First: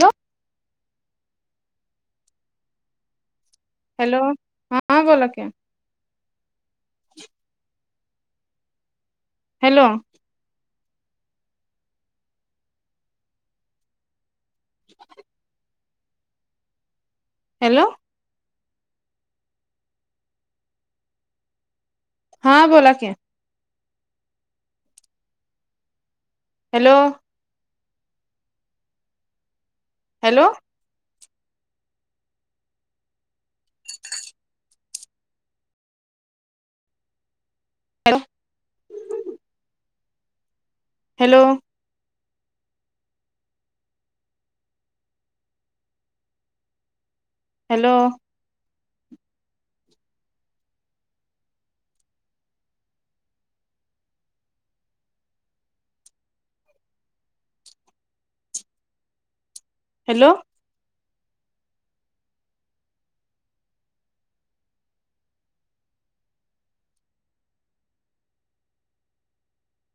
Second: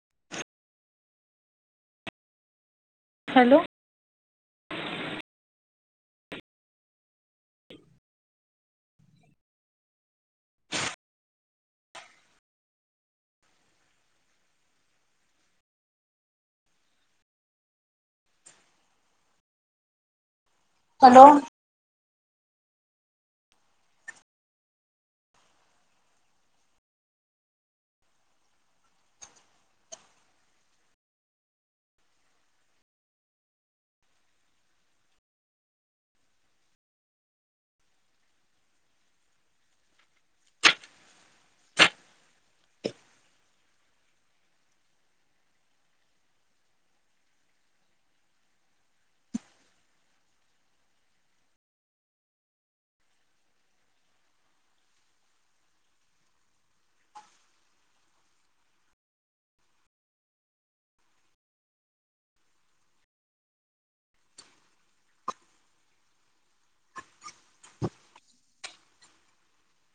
Hello hello hello हा बोोललाक hello [inaudible] hello hello हा बोला क hello hello hello hello hello hello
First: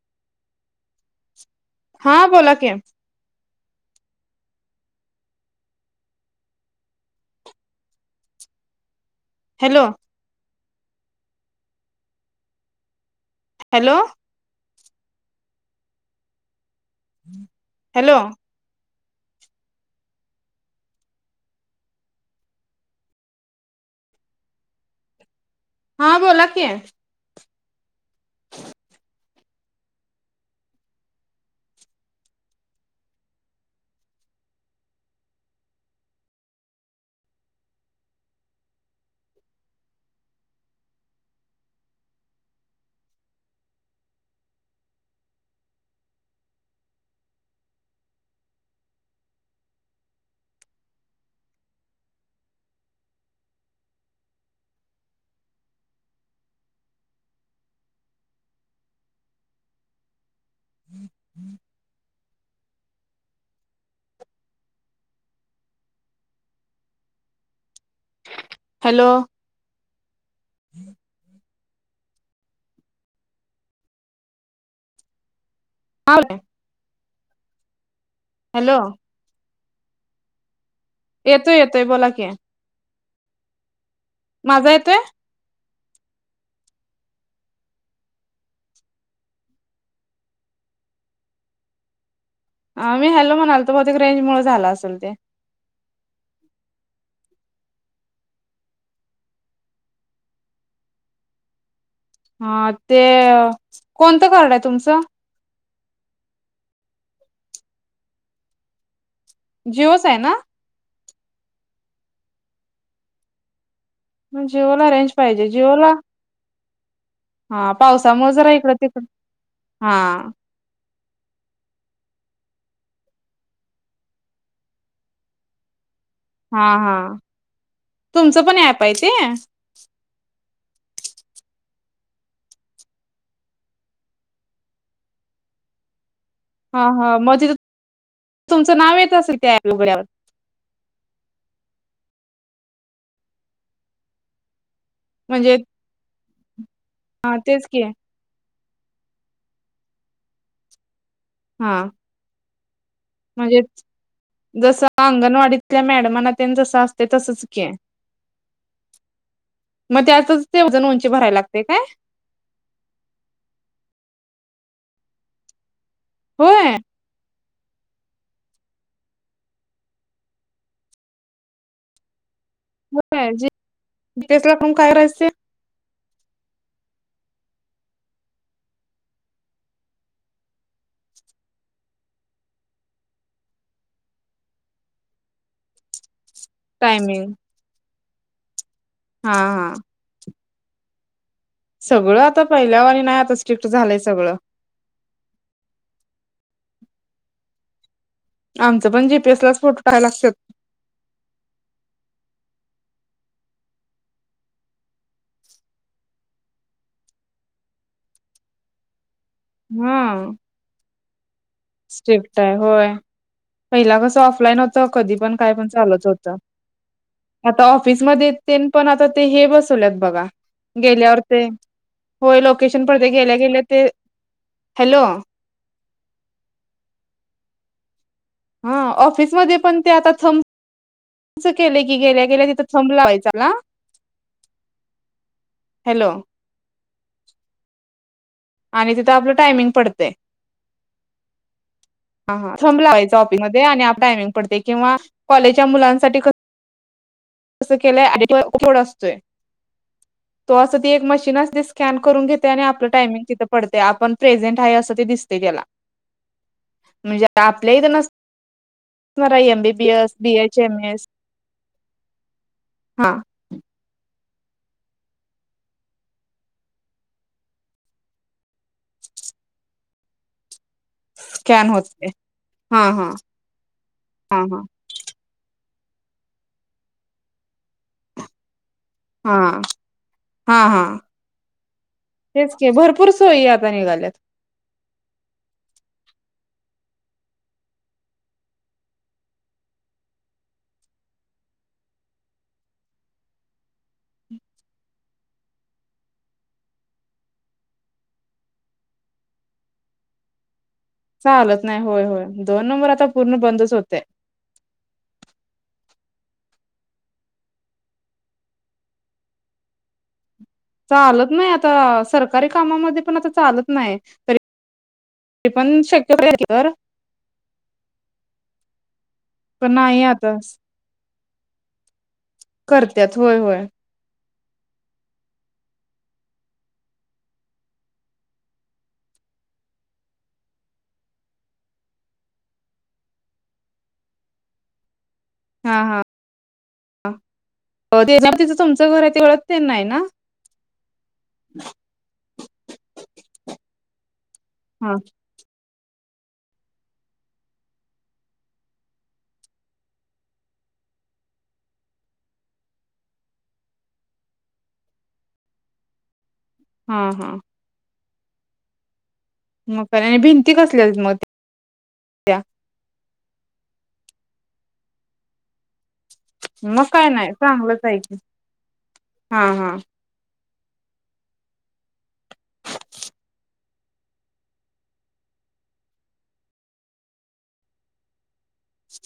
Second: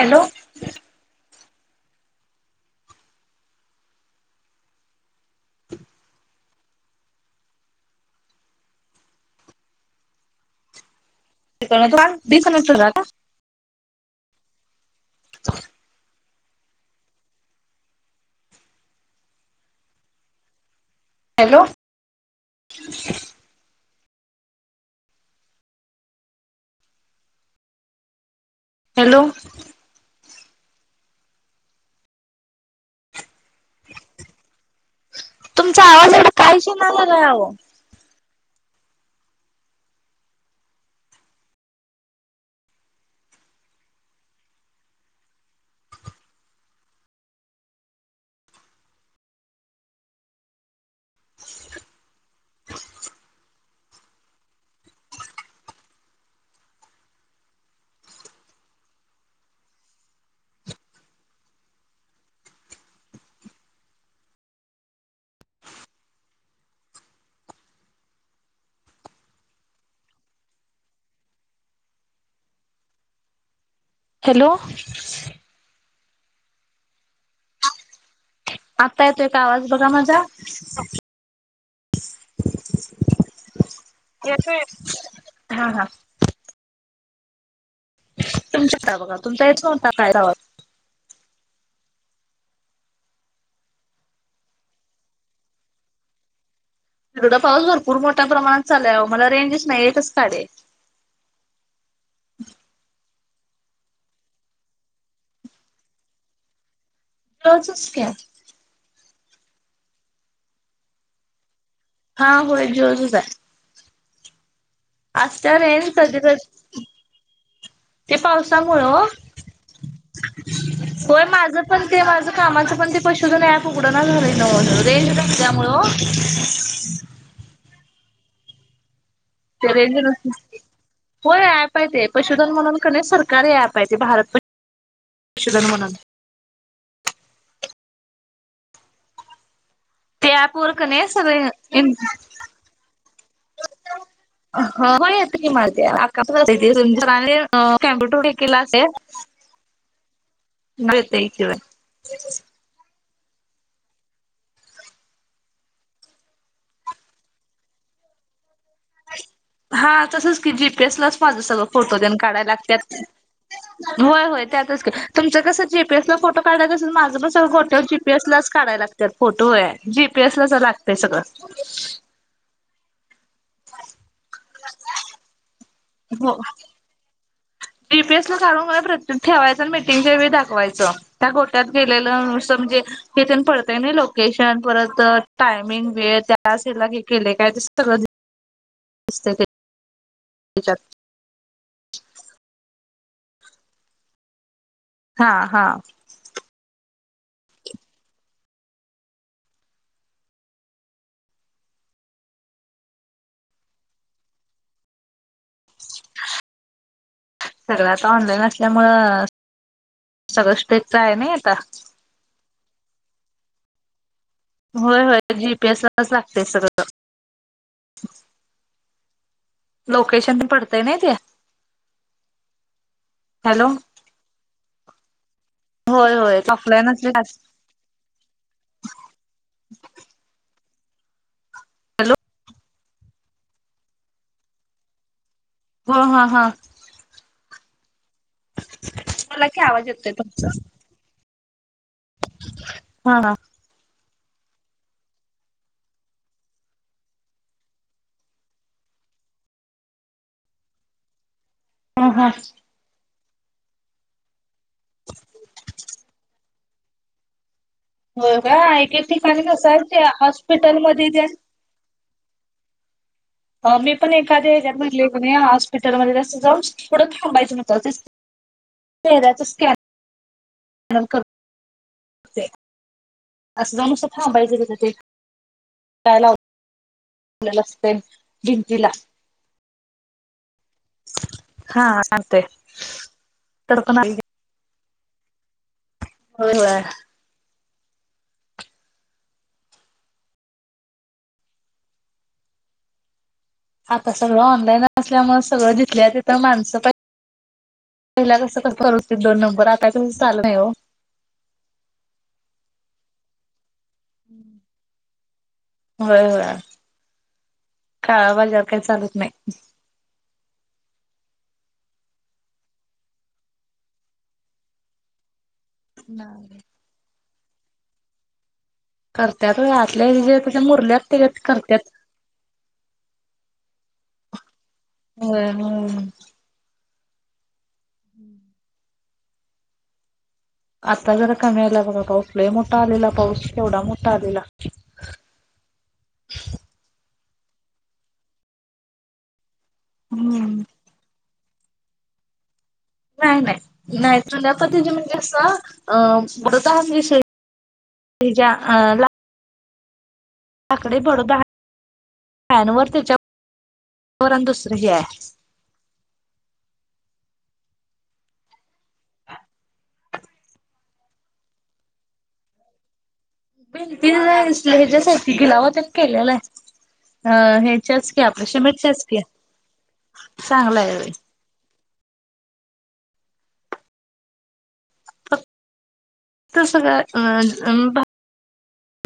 hello हा बोला के हॅलो ते त बीस नस का हॅलो हो हॅलो हॅलो [inaudible] हा बोला कि हो तुमच्या आवाजा काहीशी नाही झाला हम्म हम्म हॅलो हम् हॅलो हले हॅलो आता येतोय एक का आवाज बघा मजा येतोय येतोय बोलाके माझा येतोय हा हा तुमच्या आ बघा तुमचा यच न्हता काय. ह मी हॅलो म्हणालतो बहतक रेंज मु झाला असेल ते. शिर्डा पाऊस भरपूर मोठ्या प्रमाणातचालां मला रेंज नाहीय आहेतच काडे. हा ते कोणतं कर्ड आहे तुमचं. तचच घ्या. जिओस आहे ना. हा हो जोजच आहे. मग जिओ ला रेंज पाहिजे जिओ ला. त का. हा पावसामुळे जरा इकडं ओ तिकड हा. होय माझं पण ते माझं कामाचं पण ते पशूजन या उघडं ना झालंय न रेंज नसल्यामुळ. हां हा तुमचं पण ऍप आहे ते. तेर र. हो प यये पशुधन म्हणून कणे सरकारी प यये भारत प. त् जनवून. हा हा मध्येजे तुमचं नाव येतं असेल त्या उोबऱ्यावर. त्या पोर की नाही सगळी म्हणजे तेच की [unintelligible] केला असेल [unintelligible] हम. [inaudible] मजेत जसं अंगणवाडीतल्या मॅडमना जसं असते तसच की. हा मग तसंच त्यातच की ते वजन जीपीएस उंची लाच भरायला माझं लागते सगळं काय फोटो त्यान काढाय लागत्यात. होय होय त्यातच का तुमच कस जेपीएसला फोटो काढाय होय कस माझं पण सगटे. जीपीएस लाच काढाय लागत फोटो जीपीएस लाच लागतय सगळं. [unintelligible] हो. जीपीएस ला काढून प्रत्येक ठेवायचं आणि मिटिंगच्या वेळी दाखवायचं. त्या गोट्यात गेलेलं अस म्हणजे. तिथे पडतय ना लोकेशन परत टायमिंग वेळ. त्याला की टायमिंग केले काय ते सगळं. हा हा. तेच्याात. सगळं आता पहिल्यावर आणि नाही आता स्ट्रिक्ट झालंय सगळं. हा हा. आमचं पण जीपीएस लाच फोटो टाकाय लागतात. सर्व आता ऑनलाईन असल्यामूळ हम्म से आहे नाही आता. स्ट्रिक्ट आहे होय पहिला कस ऑफ. ऑपलाईन होत होय कधी होय पण काय पण जीपीएस चालत लाच होत. लागतंय सगळं. आता ऑफिसमध्येध्ये येत पण आता ते हे बस. त बघा लोकेशन पण पडतंय नाही ते. गेल्यावर होय लोकेशन पडते गेल्या गेल्या हॅलो ते. हॅलो. होय होय ऑफलाईन हा ऑफिसमध्येध्ये पण ते आता थम केले की गेल्या गेल्या तिथ. थम लावायचा का हो हॅलो हा हा. आणि तिथं आपलं मला की टायमिंग आवाज पडतय, येतोय तुमचा. ह थम हा लावायचा हा ते आणि टायमिंग पडत्या किंवा कॉलेजच्या मुलांसाठी त केलंय कोड असतोय तो अस ती एक मशीन दिस स्कॅन हा करून हा. घेते आणि आपलं टायमिंग तिथं पडते आपण प्रेझेंट आहे असं ते दिसते त्याला म्हणजे आपल्या इथनसते बघा एके ठिकाणी कस ये त्या बीएचएमएस हॉस्पिटलमध्ये त्या हा मी पण एखाद्या हच्या महिले हो हॉस्पिटलमध्ये तसं जाऊन थोडं थांबायचं म्हतं तेराच स्कॅन [inaudible] स्कॅन होते हा हा अस जानस हा हा थांबायचेत ते काय असते भिंतीला हा हा हा हा सांगतोय तेच के भरपूर सोयी आता तर पण निघाल्यात. होय हो होय आता सगळं ऑनलाईन असल्यामुळे सगळं दिसल्या तथ माणसं पाहि पहिला कसं कर होते दोन नंबर आता कस चालू नाही हो चालत नाही होय होय दोन नंबर आता पूर्ण बंदच होते हम्म होय होय काळा बाजार काही चालत नाही चालत नाही आता सरकारी कामामध्ये पण आता चालत नाही तरी ते पण शक्य नाही. तर करतत पण नाही आतल्या आता ज त्याच्या मुरल्यात टिकट करतात करतत होय होय ह हम हम्म आता जरा कमी आला बघा पाऊसला मोठा आलेला पाऊस तेवढा मोठा आलेला हा हा तिथं तुमचं घर आहे तेवढच त्यांना आहे ना हम्म [inaudible] नाही नाही नाही तुद्या प तज हा म्हणजे असं अ बतषच्या आकडे बडॅन व त्याच्याण दुसरही आहे हम्म हम्म मग आणि भिंती कसली मग त्या भेंतीस ह्याच्यासाठी गिलावा त्याच केलेलं मग काय आहे नाही अ चांगलंच आहे हेच्याच की क्या आपल्या शमेटच्याचक्या हा हा. चांगला आहे तस का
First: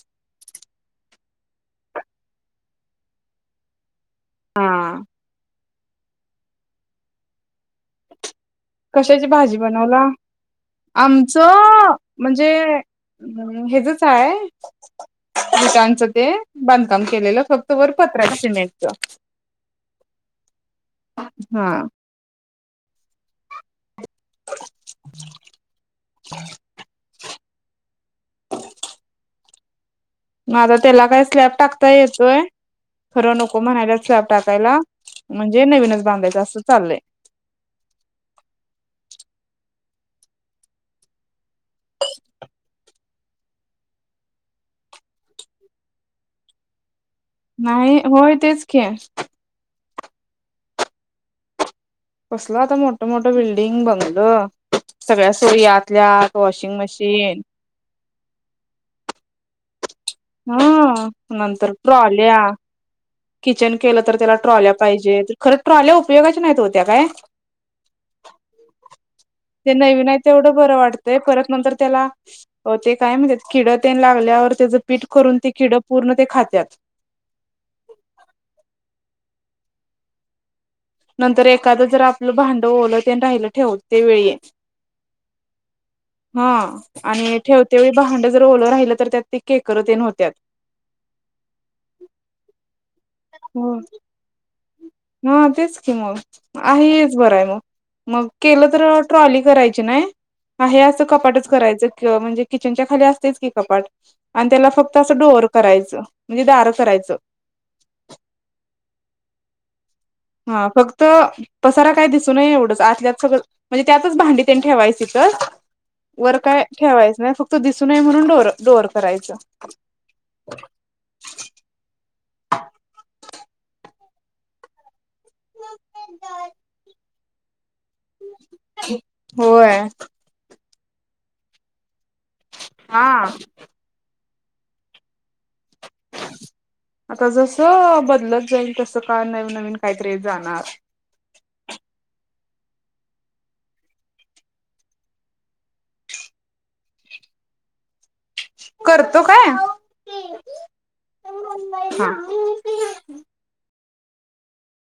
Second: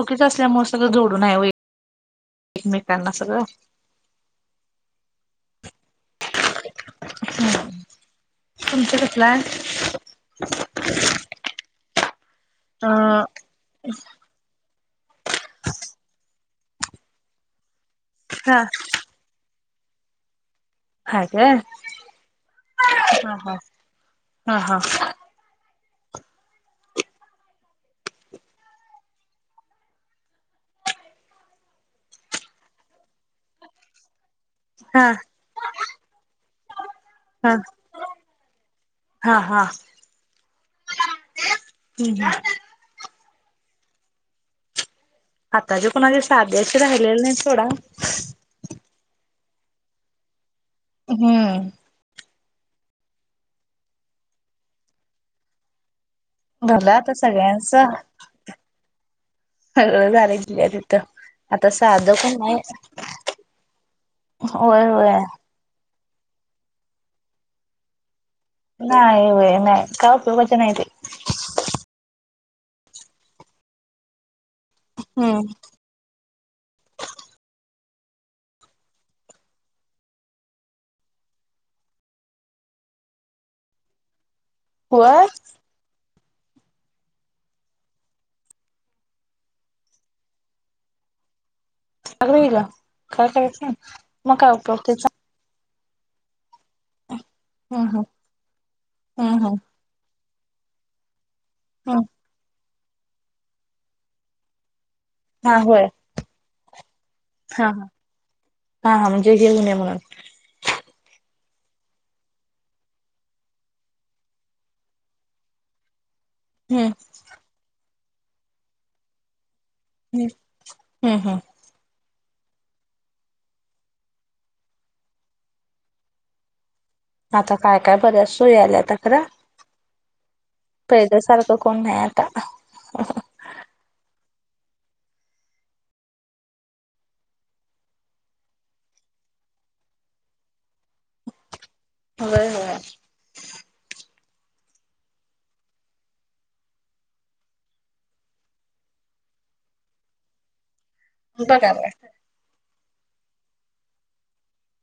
ोकीच असल्या सगळं जोडून आहे व एकमेकांना सगळं हा हम कशाची भाजी बनवला आमचं म्हणजे अ हचचय भटांचं ते बांधकाम केलेलं फक्त वरपत्र्या हा शिमेटच हे ह हा हा हा हा [inaudible] म आझा त्याला काय स्लॅब टाकता येतोय खरं नको म्हणायला स्लॅब टाकायला हा म्हणजे नवीनच बांधायचं असं चाललंय हा हा हा हम् हम् आता जे कोणाचे साधे अस राहिलेले नाही सोडा. नाही होय तेच की हम्म कसलं आता मोठ मोठ बिल्डिंग बंगलं सगळ्या सो्यातल्यात भला आता सगळ्यांच हगळं झा दि तिथं हा आता नंतर साध पण ट्रॉल्या नाही किचन केलं तर त्याला ट्रॉल्या होय होय पाहिजे खरं ट्रॉल्या उपयोगाच्या नाहीत होत्या काय नाही होय ते नाही नवीन काय आहे उपयोगाच तेवढं नाही बरं ते. वाटतंय परत नंतर त्याला हो ते काय म्हणतात किड त्या लागल्यावर त्याचं पीठ करून हम्म ते किड पूर्ण ते खातात नंतर एखादं जर आपलं भांड ओलं ते राहिलं ठेवत ते वेळ येईल हो हा आणि ठेवतेवळी भांडं जर ओलं राहिलं तर त्यात ते केकर येन होत्या सगवीला काय करायचं नाही मग काय उपयबध ह तेच की मग आहेच बरं आहे मग हम्म हम्म. मग केलं तर ट्रॉली हम्म हम्म करायची ना ा हे असं कपाटच हम्म करायचंि म्हणजे किचनच्या खाली असतेच की कपाट आणि त्याला फक्त तसं डोर हा होय करायचं म्हणजे दार करायचं हा ह हा हा म्हणजे घेऊनये म्हणून हा फक्त पसार काय दिसू नये एवढंच आतल्यात सगळं म्हणजे त्यातच भांडी त्यांनी ठेवायची तर वर काय हम्म ठेवायचं नाही फक्त दिसू नये म्हणून डो डोअर करायचं हम्म हम्म हम् आता काय काय बर्या सोय आल्या आता खरं होय. फयद सारखं कोण नाही आता हा आता जसं बदलत जाईल तसं का नवीन नवीन काहीतरी जाणार होय होय करतो काय बघा बघा